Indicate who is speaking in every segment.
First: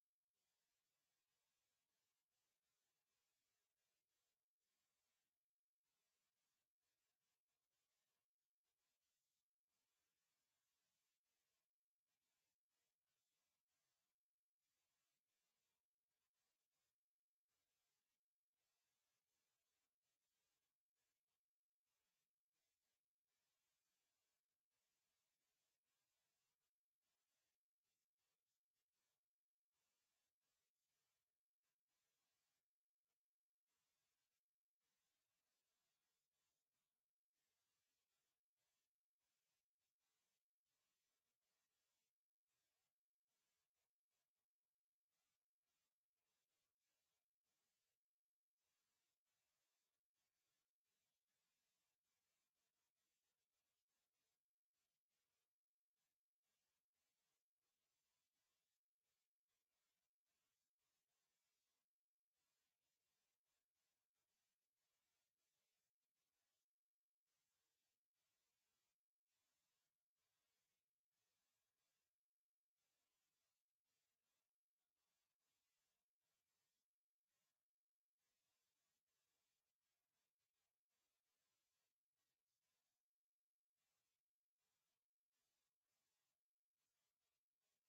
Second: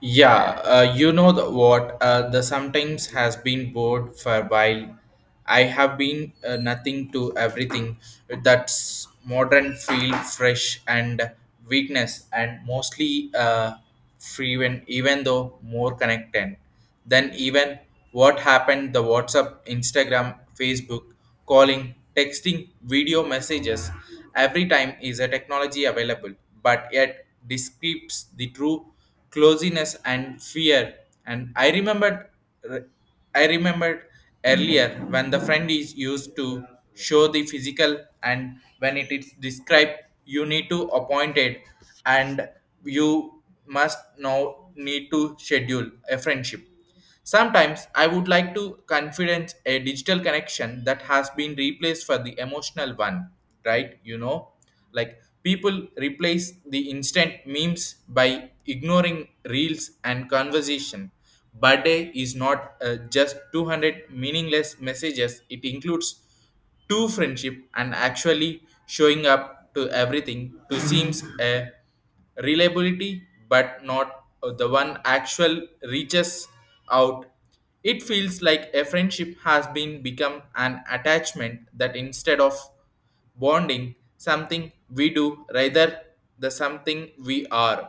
Speaker 1: Yeah, you know the, what? The sometimes has been bored for a while. I have been nothing to everything. That's modern feel fresh and weakness and mostly free when even though more connected. Then even what happened the WhatsApp, Instagram, Facebook, calling, texting, video messages. Every time is a technology available, but yet describes the true closeness and fear. And I remembered earlier when the friend is used to show the physical and when it is described, you need to appoint it and you must now need to schedule a friendship. Sometimes I would like to confidence a digital connection that has been replaced for the emotional one, right? You know, like people replace the instant memes by ignoring reels and conversation. Birthday is not just 200 meaningless messages, it includes to friendship and actually showing up to everything to seems a reliability but not the one actual reaches out. It feels like a friendship has been become an attachment that instead of bonding something we do rather the something we are.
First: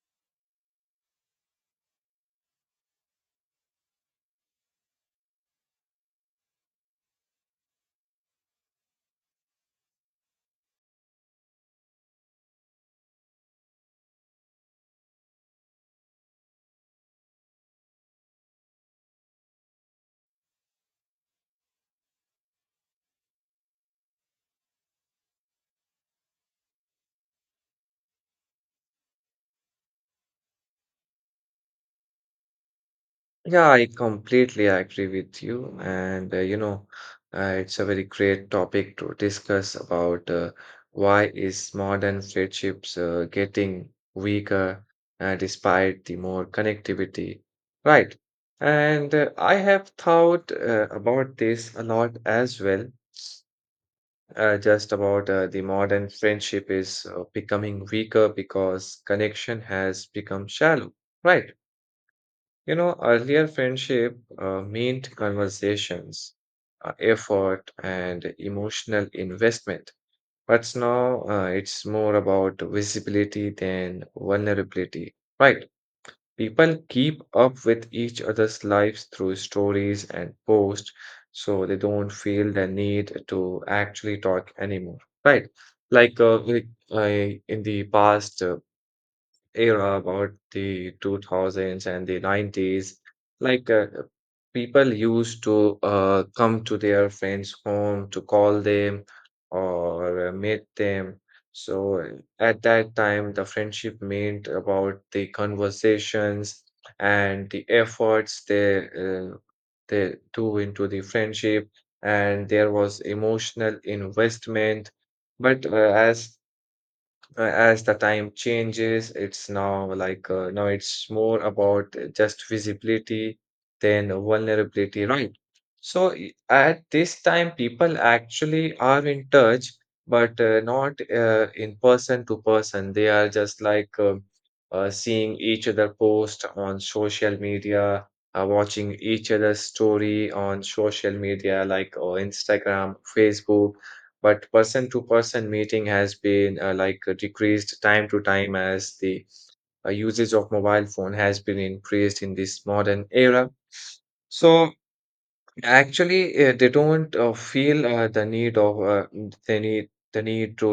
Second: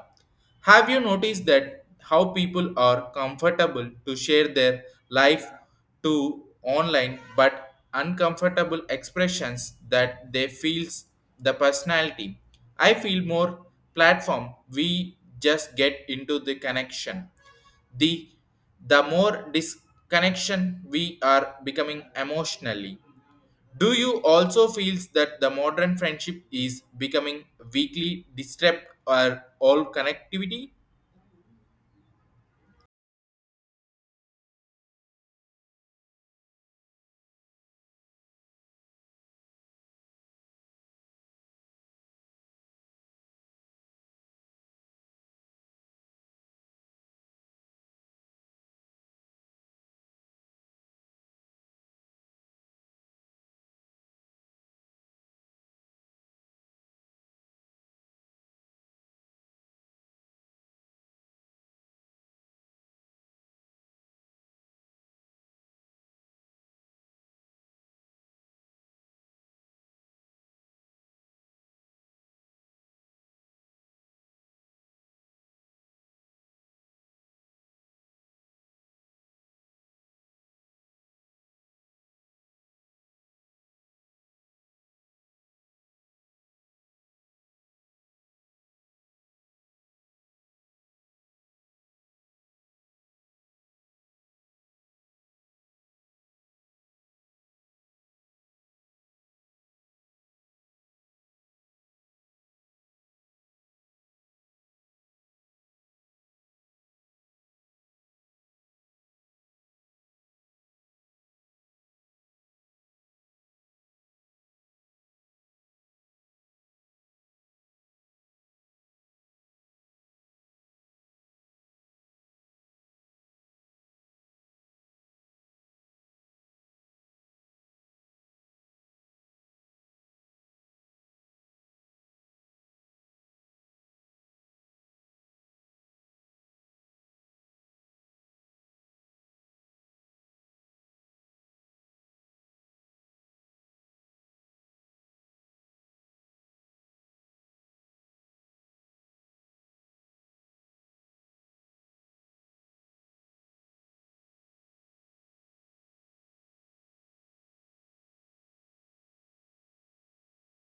Speaker 1: Have you noticed that how people are comfortable to share their life to online but uncomfortable expressions that they feels the personality? I feel more platform we just get into the connection. The the more disconnection we are becoming emotionally. Do you also feel that the modern friendship is becoming weakly disrupt or all connectivity?
Speaker 2: Yeah, I completely agree with you. It's a very great topic to discuss about why is modern friendships getting weaker despite the more connectivity, right? And I have thought about this a lot as well, just about the modern friendship is becoming weaker because connection has become shallow, right? You know, earlier friendship meant conversations, effort, and emotional investment. But now it's more about visibility than vulnerability, right? People keep up with each other's lives through stories and posts, so they don't feel the need to actually talk anymore, right? I in the past, era about the 2000s and the 90s like uh, people used to come to their friends home to call them or meet them, so at that time the friendship meant about the conversations and the efforts they do into the friendship, and there was emotional investment. But uh, as uh, as the time changes, it's now now it's more about just visibility than vulnerability, right? At this time, people actually are in touch, but not in person to person. They are just seeing each other post on social media, watching each other's story on social media like Instagram, Facebook. But person to person meeting has been decreased time to time as the usage of mobile phone has been increased in this modern era. So actually they don't feel the need of the need to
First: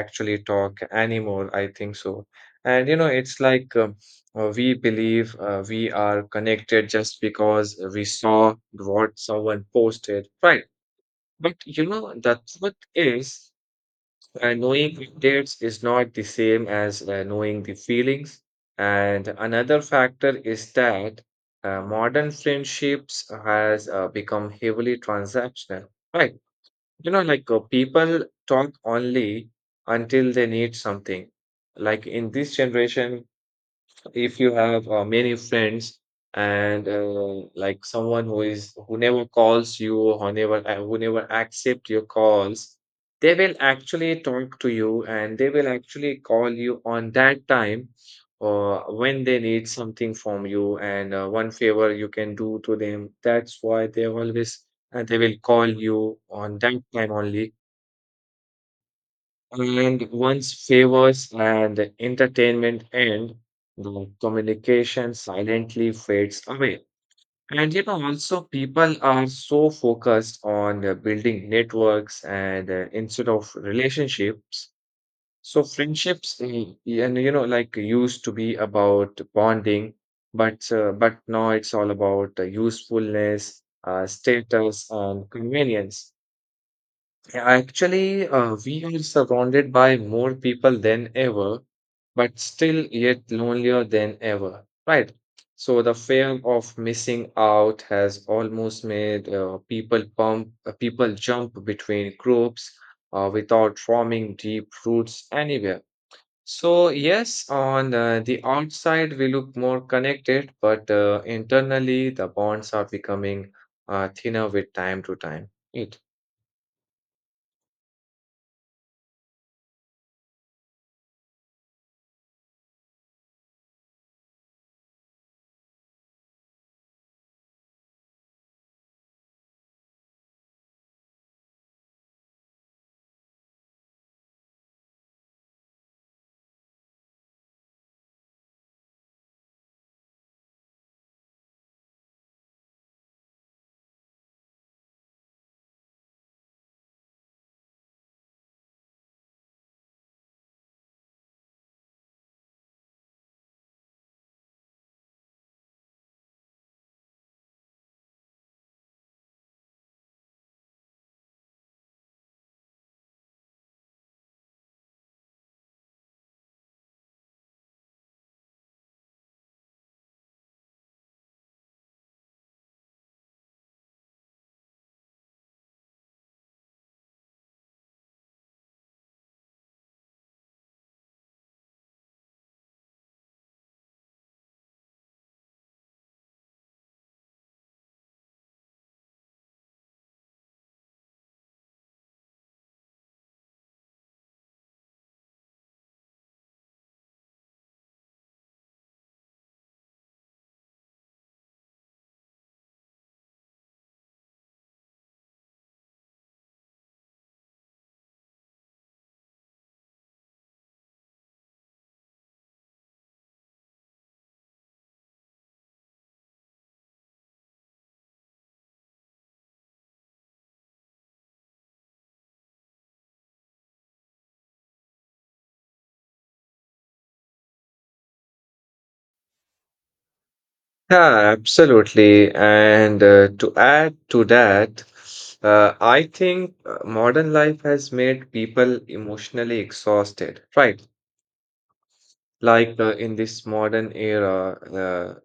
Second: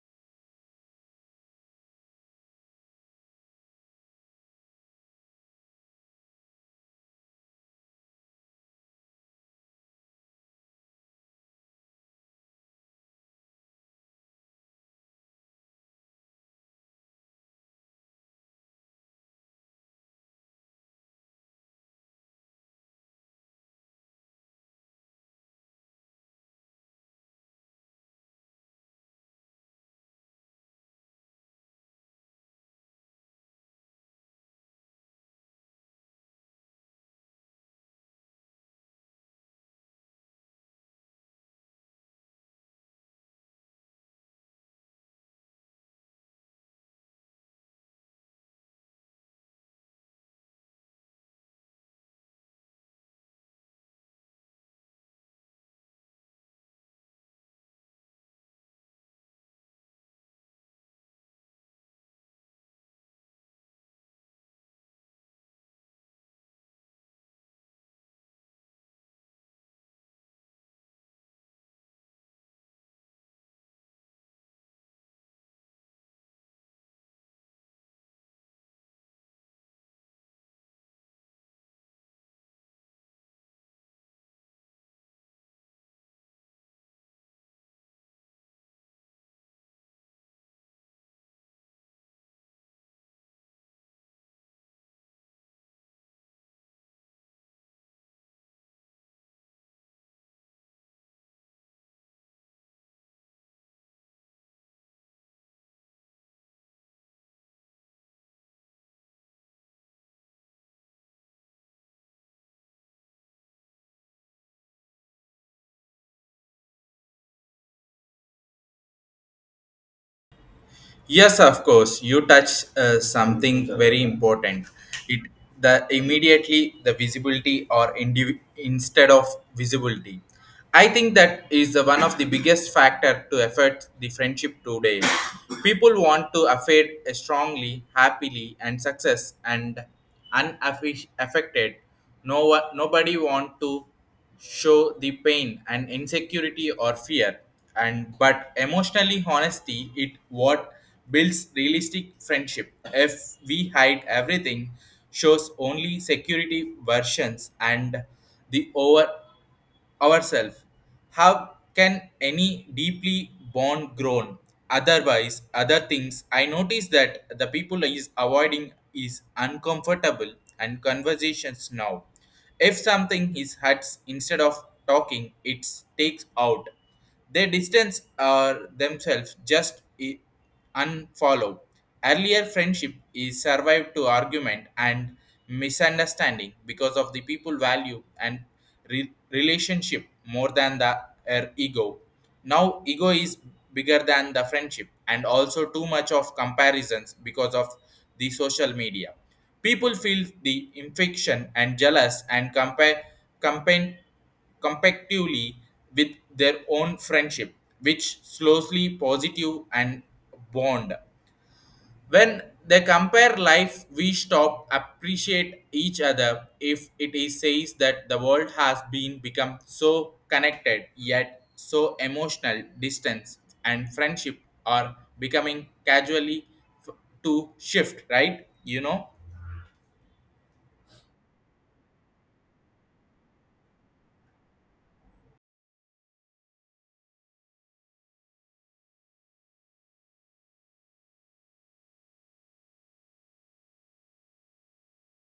Speaker 2: actually talk anymore, I think so. And you know, it's like we believe we are connected just because we saw what someone posted, right? But you know, the truth is, knowing the dates is not the same as knowing the feelings. And another factor is that modern friendships has become heavily transactional, right? You know, like people talk only until they need something. Like in this generation, if you have many friends and someone who never calls you or who never accept your calls, they will actually talk to you and they will actually call you on that time, or when they need something from you and one favor you can do to them, that's why they always— and they will call you on that time only. And once favors and entertainment end, the communication silently fades away. And you know, also people are so focused on building networks and instead of relationships. So friendships, and you know, like used to be about bonding, but now it's all about usefulness, status, and convenience. Yeah, actually, we are surrounded by more people than ever, but still yet lonelier than ever, right? So the fear of missing out has almost made people jump between groups without forming deep roots anywhere. So yes, on the outside we look more connected, but internally the bonds are becoming thinner with time to time. It.
Speaker 1: Yes, of course. You touch something very important. It the immediately the visibility or instead of visibility. I think that is the one of the biggest factor to affect the friendship today. People want to affect strongly, happily, and success and unaffected. No one, nobody want to show the pain and insecurity or fear and but emotionally honesty it what builds realistic friendship if we hide everything shows only security versions and the over ourselves. How can any deeply born grown? Otherwise, other things I notice that the people is avoiding is uncomfortable and conversations now. If something is huts instead of talking, it takes out. They distance themselves just unfollow. Earlier friendship is survived to argument and misunderstanding because of the people value and relationship more than the ego. Now ego is bigger than the friendship and also too much of comparisons because of the social media. People feel the infection and jealous and compare campaign compactively with their own friendship, which slowly positive and bond. When they compare life, we stop appreciate each other if it is says that the world has been become so connected yet so emotional distance and friendship are becoming casually f- to shift, right? You know.
Speaker 2: Yeah, absolutely. And to add to that, I think modern life has made people emotionally exhausted, right? Like in this modern era,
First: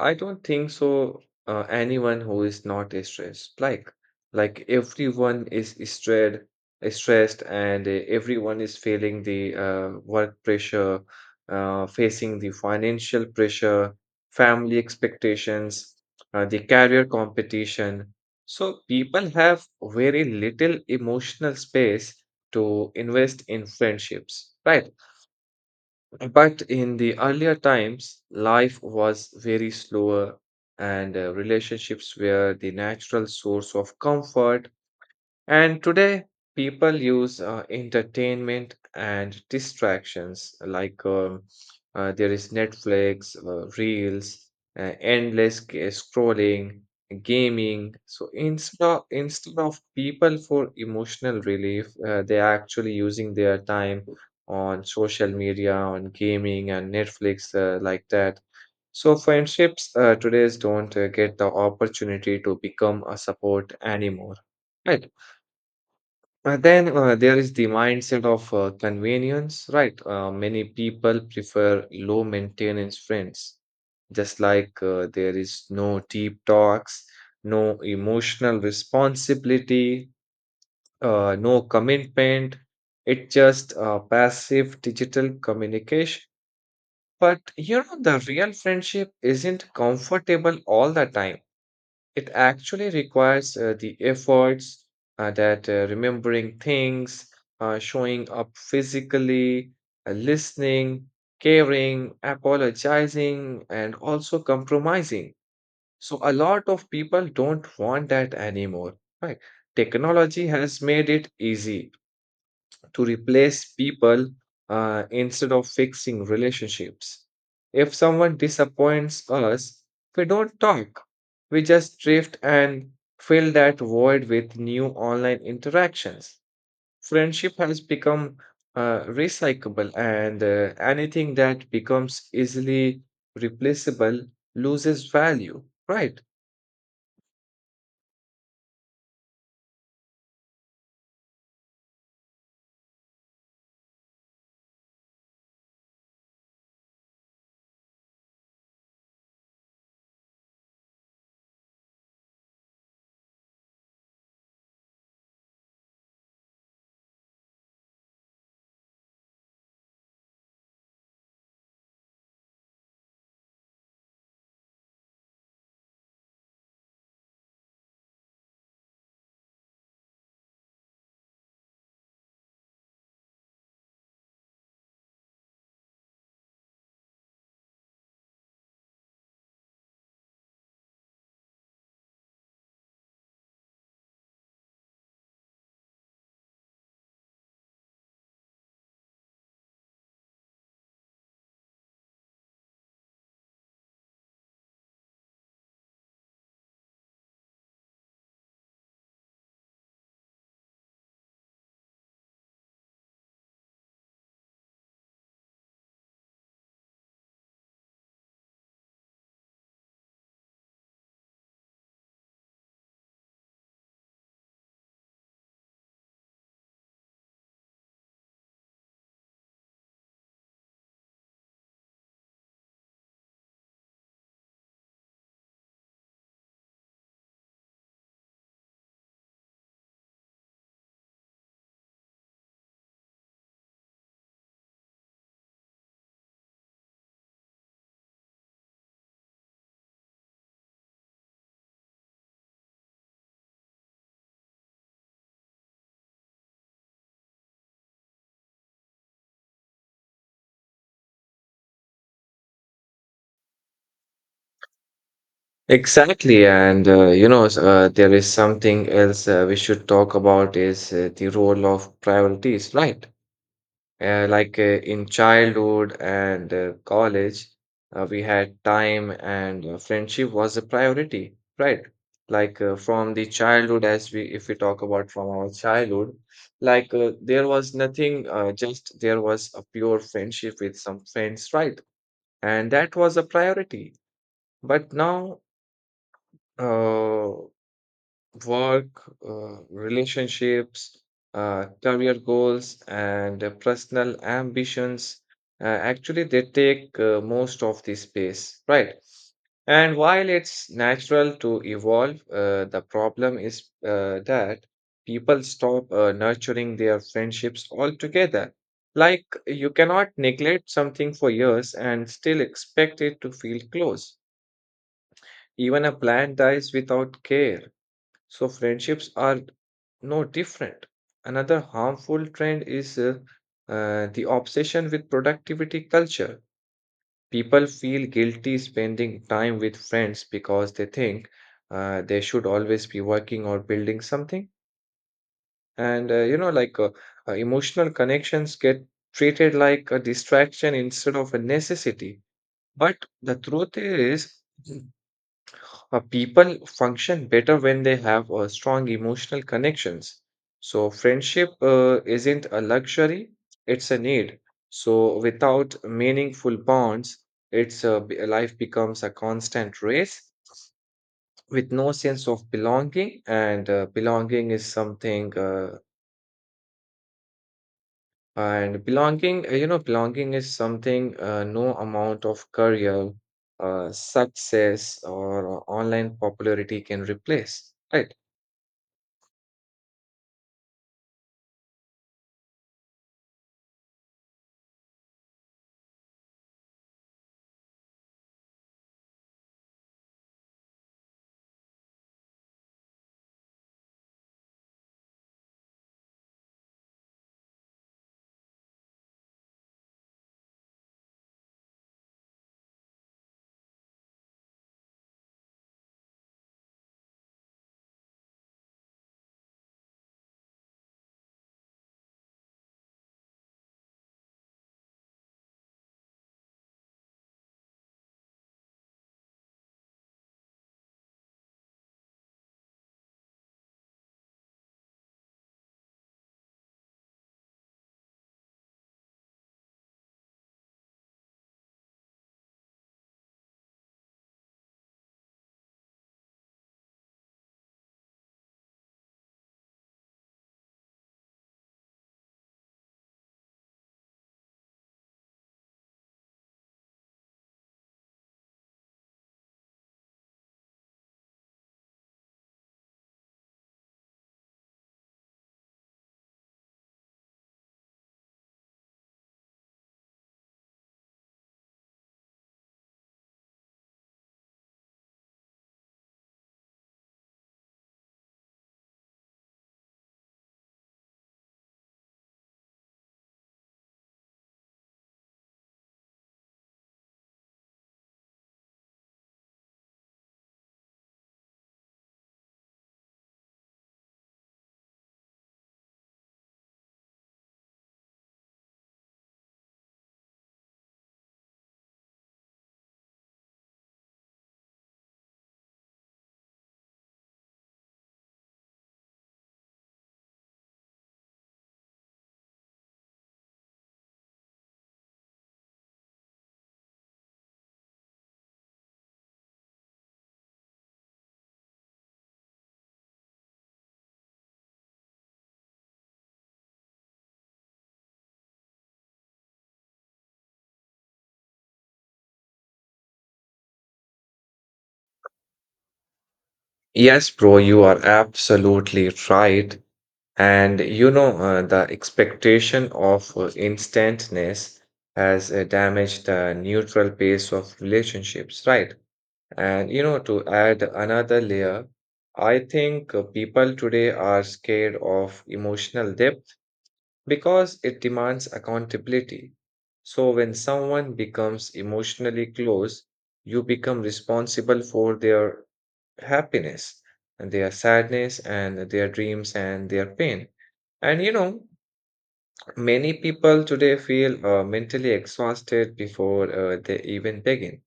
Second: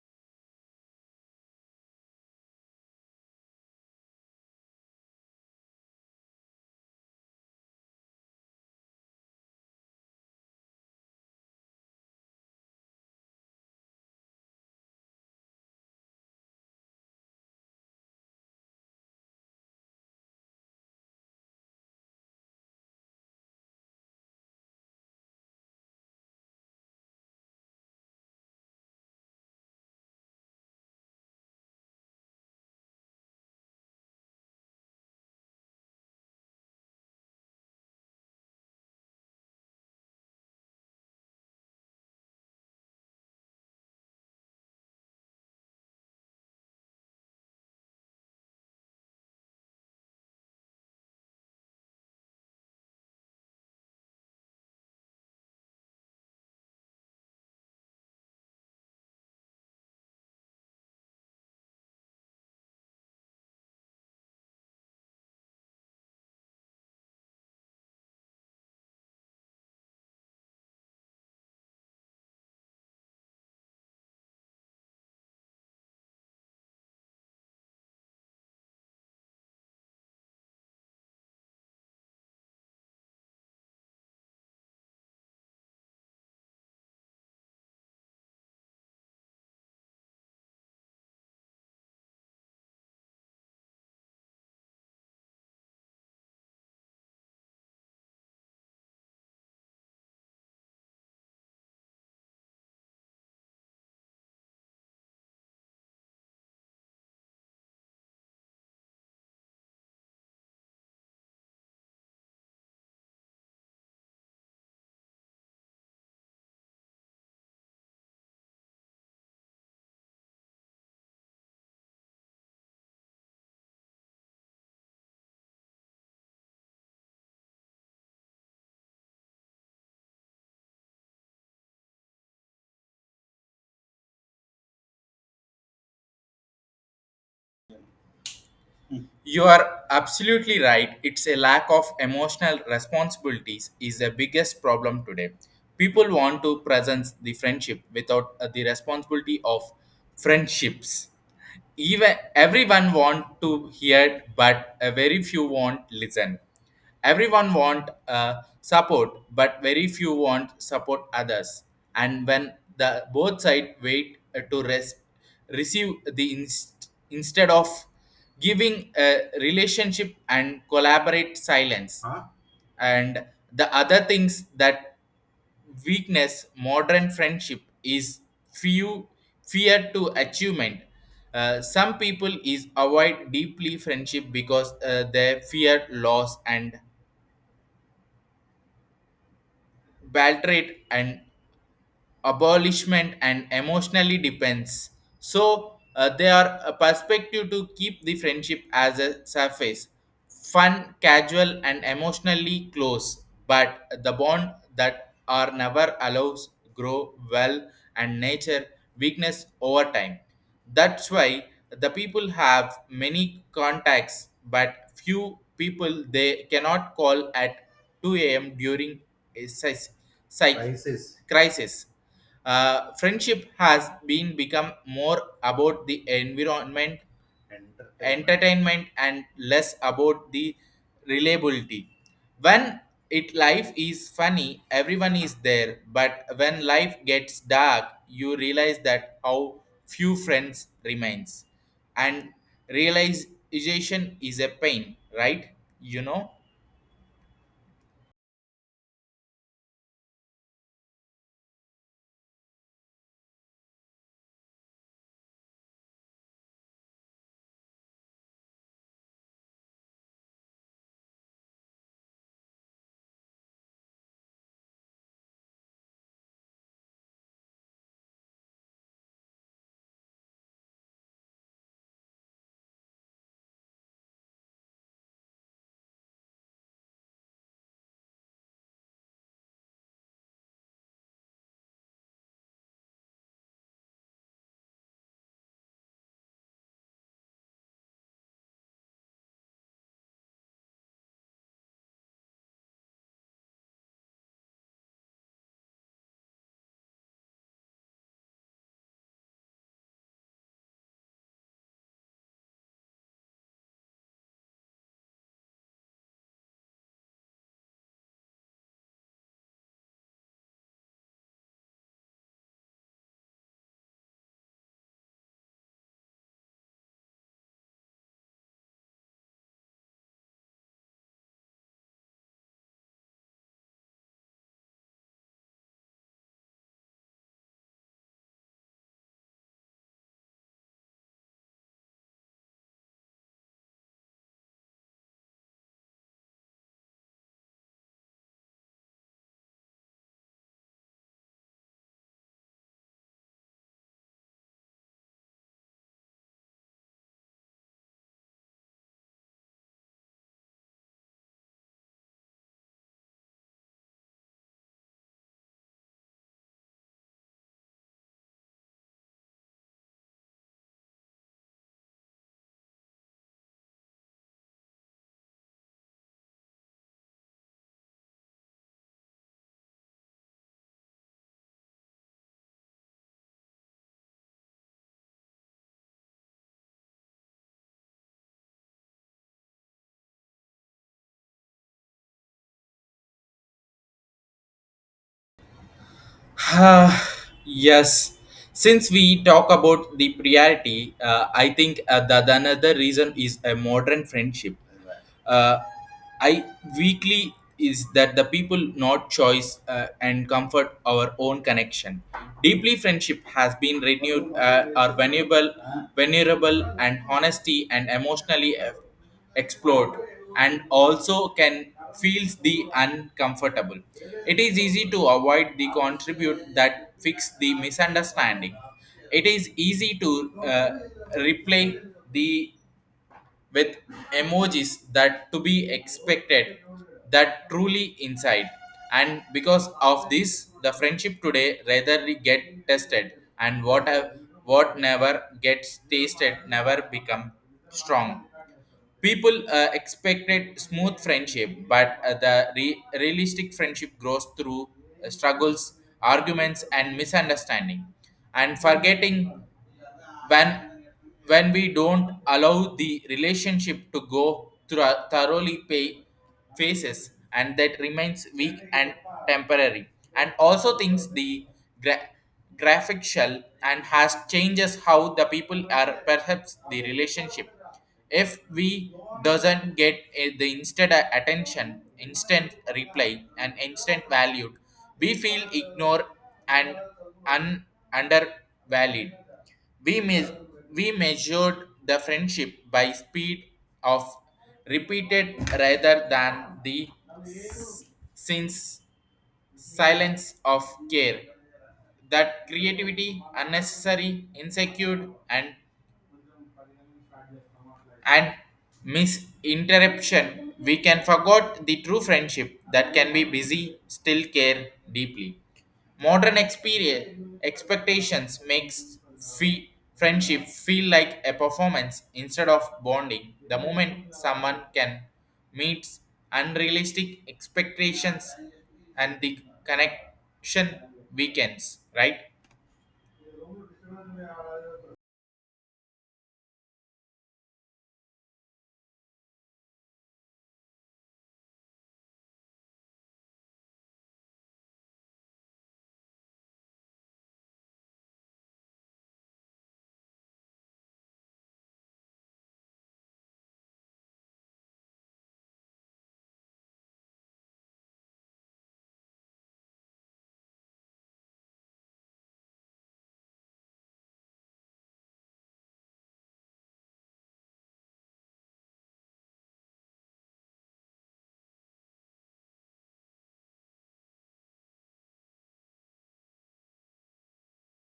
Speaker 2: I don't think so. Anyone who is not stressed, like everyone is stressed, and everyone is feeling the work pressure, facing the financial pressure, family expectations, the career competition. So people have very little emotional space to invest in friendships, right? But in the earlier times, life was very slower and relationships were the natural source of comfort. And today, people use entertainment and distractions like there is Netflix, Reels, scrolling, gaming. So instead of people for emotional relief, they are actually using their time on social media, on gaming and Netflix, like that. So friendships today don't get the opportunity to become a support anymore. Right. And then there is the mindset of convenience, right? Many people prefer low maintenance friends, just like there is no deep talks, no emotional responsibility, no commitment. It's just passive digital communication. But you know, the real friendship isn't comfortable all the time. It actually requires the efforts that remembering things, showing up physically, listening, caring, apologizing, and also compromising. So a lot of people don't want that anymore, right? Technology has made it easy to replace people instead of fixing relationships. If someone disappoints us, we don't talk. We just drift and fill that void with new online interactions. Friendship has become recyclable, and anything that becomes easily replaceable loses value, right?
Speaker 1: You are absolutely right. It's a lack of emotional responsibilities is the biggest problem today. People want to present the friendship without the responsibility of friendships, even everyone want to hear but a very few want listen. Everyone want support but very few want support others, and when the both side wait to receive the instead of giving a relationship and collaborate silence. Huh? And the other things that weakness modern friendship is few fear to achievement. Some people is avoid deeply friendship because they fear loss and betrayal and abolishment and emotionally depends, so they are a perspective to keep the friendship as a surface fun casual and emotionally close but the bond that are never allows grow well and nature weakness over time. That's why the people have many contacts but few people they cannot call at 2 a.m. during a psych crisis. Uh, friendship has been become more about the environment, entertainment, and less about the reliability. When it life is funny, everyone is there, but when life gets dark, you realize that how few friends remains, and realization is a pain, right? You know.
Speaker 2: Exactly, and there is something else we should talk about is the role of priorities, right? In childhood and college, we had time and friendship was a priority, right? Like from the childhood, as we if we talk about from our childhood, like there was nothing, just there was a pure friendship with some friends, right? And that was a priority. But now. Uh, Work, relationships, career goals, and personal ambitions. Actually, they take most of the space, right? And while it's natural to evolve, the problem is that people stop nurturing their friendships altogether. Like, you cannot neglect something for years and still expect it to feel close. Even a plant dies without care, so friendships are no different. Another harmful trend is the obsession with productivity culture. People feel guilty spending time with friends because they think they should always be working or building something. And emotional connections get treated like a distraction instead of a necessity. But the truth is, people function better when they have strong emotional connections. So friendship isn't a luxury, it's a need. So without meaningful bonds, life becomes a constant race with no sense of belonging. And and belonging, you know, belonging is something no amount of career, success, or online popularity can replace, right?
Speaker 1: Ah, yes. Since we talk about the priority, I think that another reason is a modern friendship. Uh, I weekly is that the people not choice and comfort our own connection. Deeply friendship has been renewed are valuable, venerable, and honesty and emotionally effort explode and also can feels the uncomfortable. It is easy to avoid the contribute that fix the misunderstanding. It is easy to uh, replay the with emojis that to be expected that truly inside, and because of this the friendship today rather get tested, and what have what never gets tasted never become strong. People expected smooth friendship, but the realistic friendship grows through struggles, arguments, and misunderstanding. And forgetting when when we don't allow the relationship to go through a thoroughly pay phases, and that remains weak and temporary. And also thinks the gra- graphic shell and has changes how the people are perhaps the relationship. If we doesn't get the instant attention, instant reply, and instant valued, we feel ignored and un- undervalued. We we measured the friendship by speed of repeated rather than the s- since silence of care. That creativity, unnecessary, insecure, and misinterruption, we can forget the true friendship that can be busy, still care deeply. Modern experience expectations makes fe- friendship feel like a performance instead of bonding. The moment someone can meets unrealistic expectations and the connection weakens, right?
Speaker 2: Yes, bro, you are absolutely right. And you know, the expectation of instantness has damaged the neutral base of relationships, right? And you know, to add another layer, I think people today are scared of emotional depth because it demands accountability. So when someone becomes emotionally close, you become responsible for their happiness, and their sadness, and their dreams and their pain. And you know, many people today feel mentally exhausted before they even begin.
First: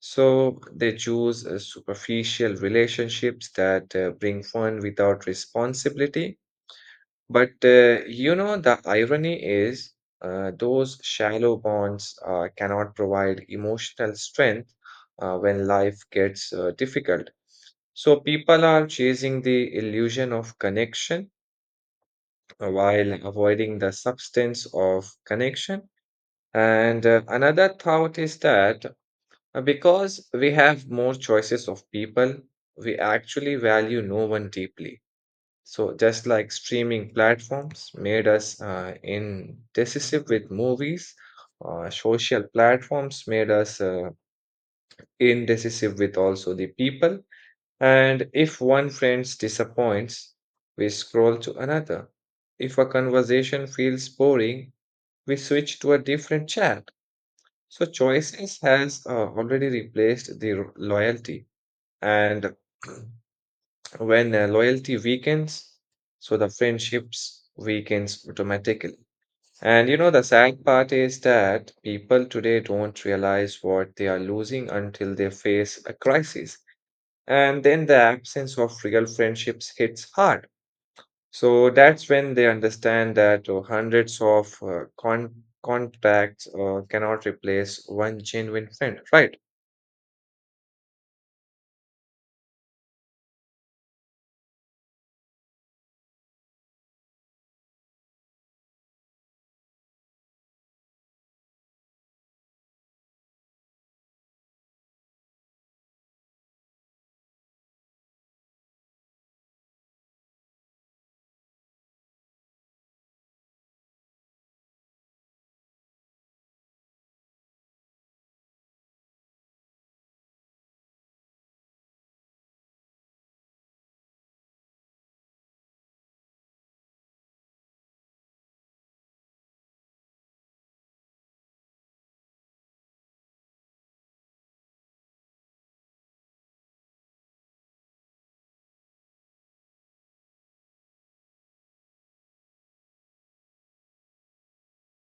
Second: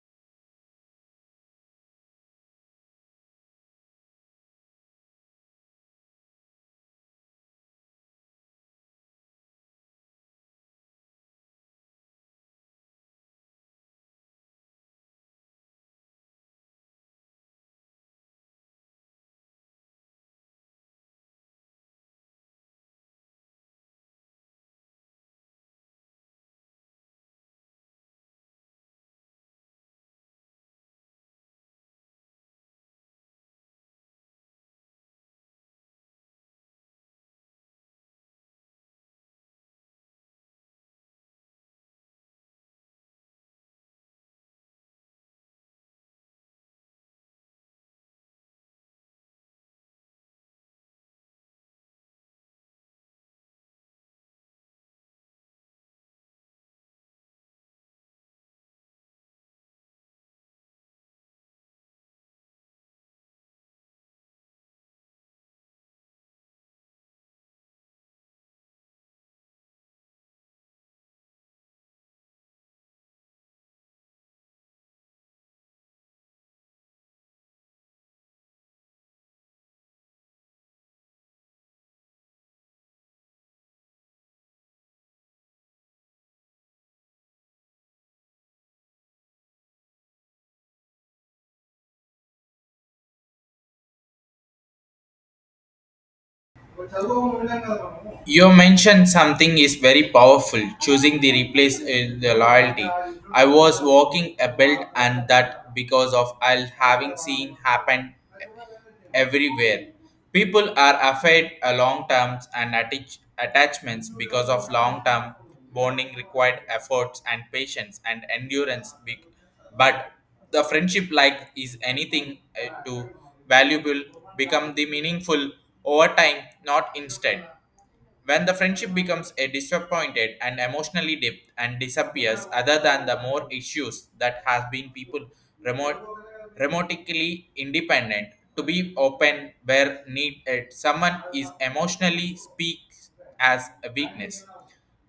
Speaker 2: So they choose superficial relationships that bring fun without responsibility. But You know, the irony is those shallow bonds cannot provide emotional strength when life gets difficult. So people are chasing the illusion of connection while avoiding the substance of connection. And another thought is that because we have more choices of people, we actually value no one deeply. So just like streaming platforms made us indecisive with movies, social platforms made us indecisive with also the people. And if one friend disappoints, we scroll to another. If a conversation feels boring, we switch to a different chat. So choices has already replaced loyalty. And when loyalty weakens, so the friendships weakens automatically. And you know, the sad part is that people today don't realize what they are losing until they face a crisis. And then the absence of real friendships hits hard. So that's when they understand that hundreds of contacts cannot replace one genuine friend, right?
Speaker 1: You mentioned something is very powerful, choosing the replace is the loyalty. I was walking a belt and that because of I'll having seen happen everywhere. People are afraid a long terms and attachments because of long term bonding required efforts and patience and endurance. But the friendship like is anything to valuable become the meaningful over time, not instead. When the friendship becomes a disappointed and emotionally dipped and disappears, other than the more issues that has been people remote, remotely independent to be open where needed, someone is emotionally speaks as a weakness.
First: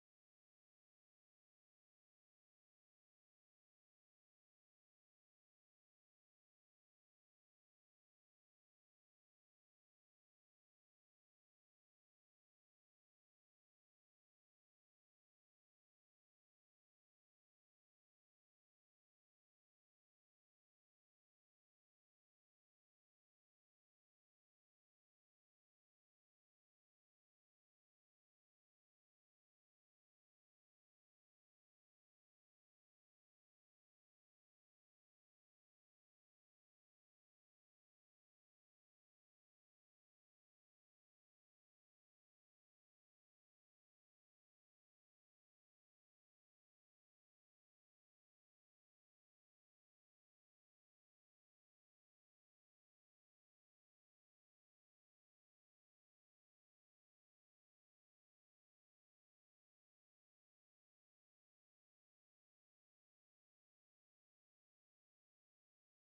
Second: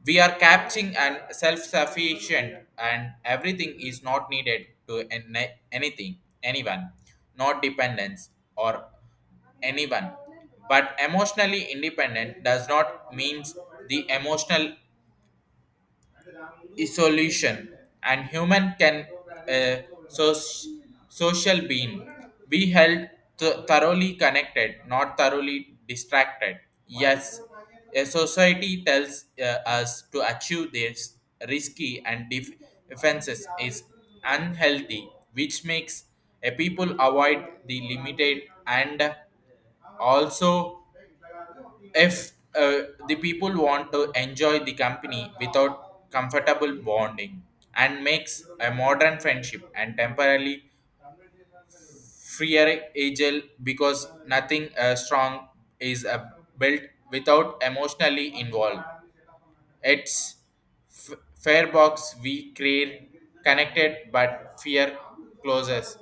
Speaker 1: We are capturing and self-sufficient, and everything is not needed to anything, anyone, not dependence or anyone. But emotionally independent does not means the emotional isolation. And human can a social being be held thoroughly connected, not thoroughly distracted. Yes, a society tells us to achieve this risky and defenses is unhealthy, which makes a people avoid the limited, and also if the people want to enjoy the company without comfortable bonding and makes a modern friendship and temporarily freer agile because nothing strong is built without emotionally involved. It's fair box we create, connected but fear closes.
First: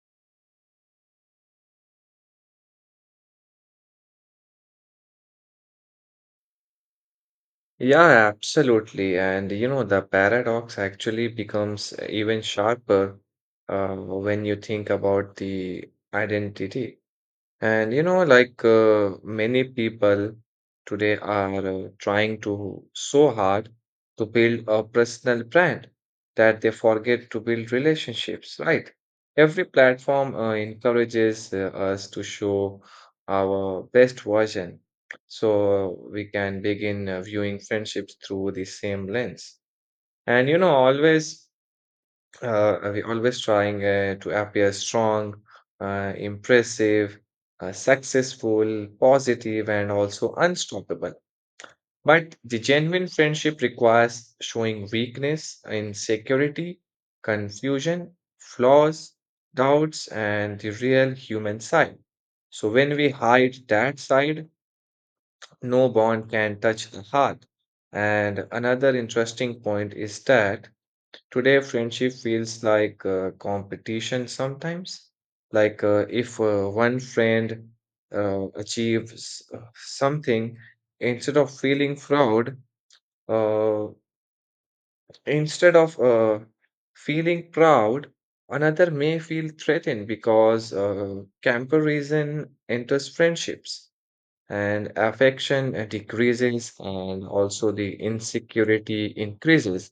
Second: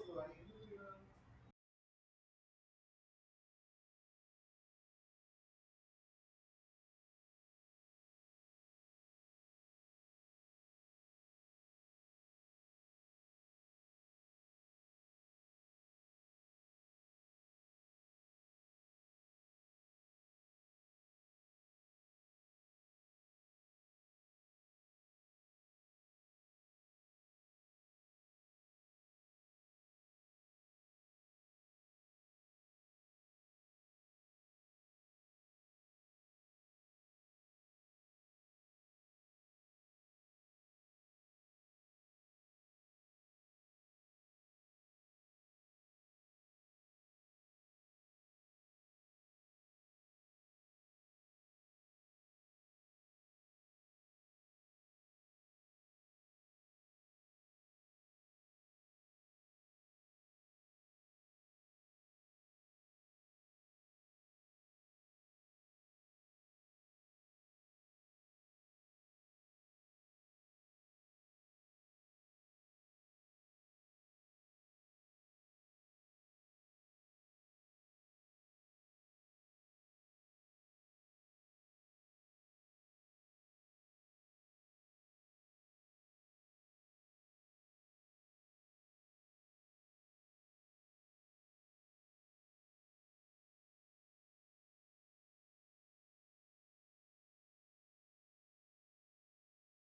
Speaker 2: Yeah, absolutely. And you know, the paradox actually becomes even sharper when you think about the identity. And you know, like many people today are trying to so hard to build a personal brand that they forget to build relationships, right? Every platform encourages us to show our best version, so we can begin viewing friendships through the same lens. And you know, always we always trying to appear strong, impressive, successful, positive, and also unstoppable. But the genuine friendship requires showing weakness, insecurity, confusion, flaws, doubts, and the real human side. So when we hide that side, no bond can touch the heart. And another interesting point is that today, friendship feels like competition sometimes. Like if one friend achieves something, instead of feeling proud, uh, instead of feeling proud, another may feel threatened because comparison enters friendships and affection decreases, and also the insecurity increases.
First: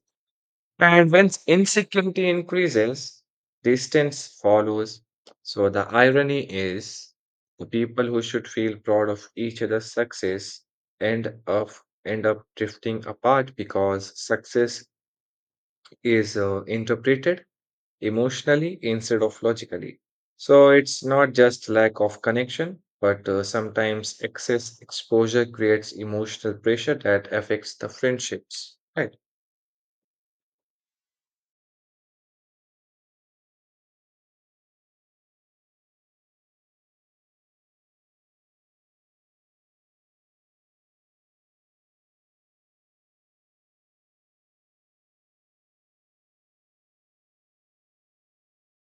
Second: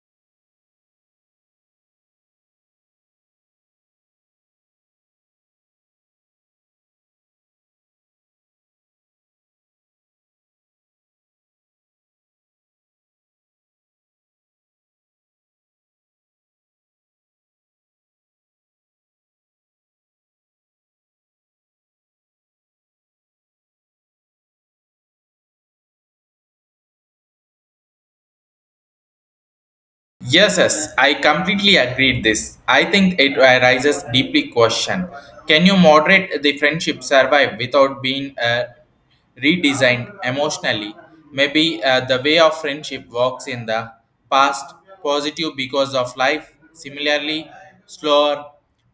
Speaker 2: And when insecurity increases, distance follows. So the irony is the people who should feel proud of each other's success end up end up drifting apart because success is interpreted emotionally instead of logically. So it's not just lack of connection, but sometimes excess exposure creates emotional pressure that affects the friendships. Right.
Speaker 1: Yes, yes, I completely agreed this. I think it arises deeply question. Can you moderate the friendship survive without being redesigned emotionally? Maybe the way of friendship works in the past positive because of life, similarly slower.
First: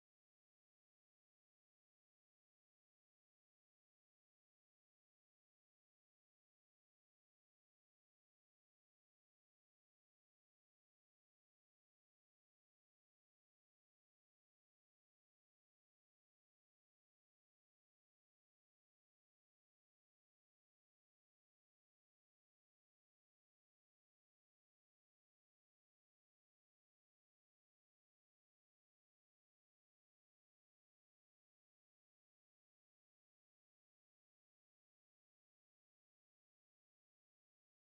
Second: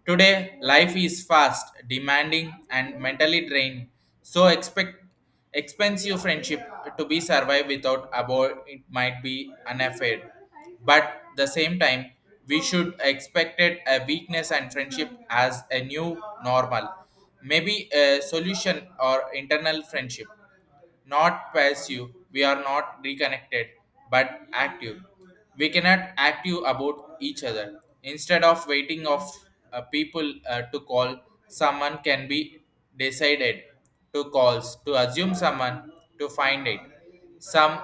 Speaker 1: Today, life is fast, demanding, and mentally drained. So expect expensive friendship to be survived without about it might be unaffair, but the same time we should expect it a weakness and friendship as a new normal. Maybe a solution or internal friendship, not passive we are not reconnected but active. We cannot active about each other instead of waiting of people to call. Someone can be decided to calls to assume someone to find it some.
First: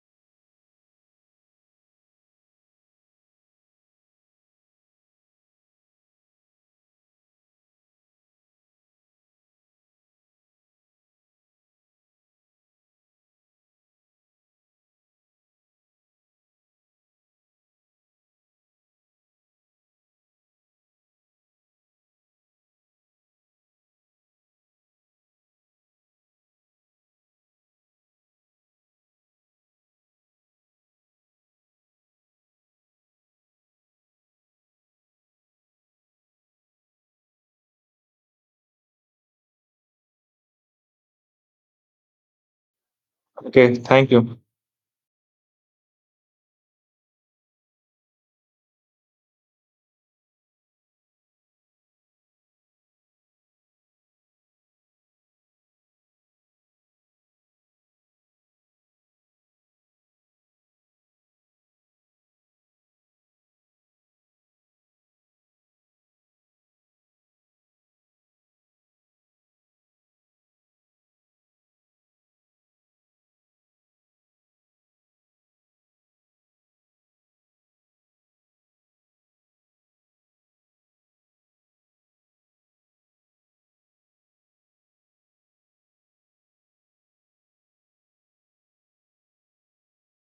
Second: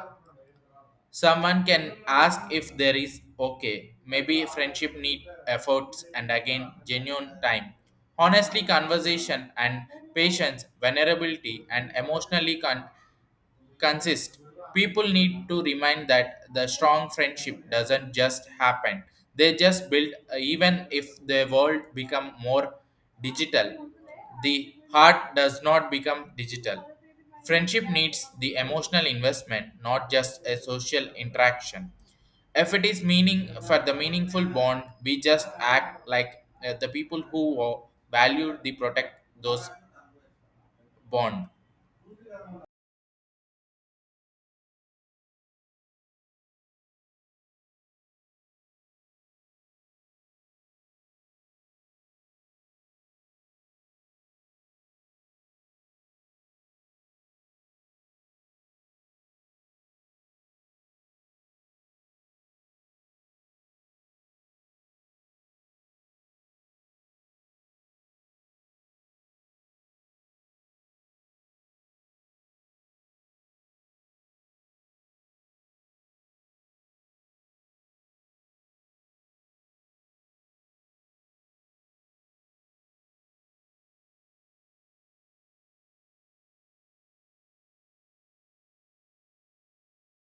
Speaker 1: Someone can ask if there is okay. Maybe friendship need efforts and again genuine time. Honestly, conversation and patience, vulnerability and emotionally consist. People need to remind that the strong friendship doesn't just happen, they just build even if the world become more digital. The heart does not become digital. Friendship needs the emotional investment not just a social interaction. If it is meaning for the meaningful bond we just act like the people who value the protect those bond.
Speaker 2: Okay, thank you.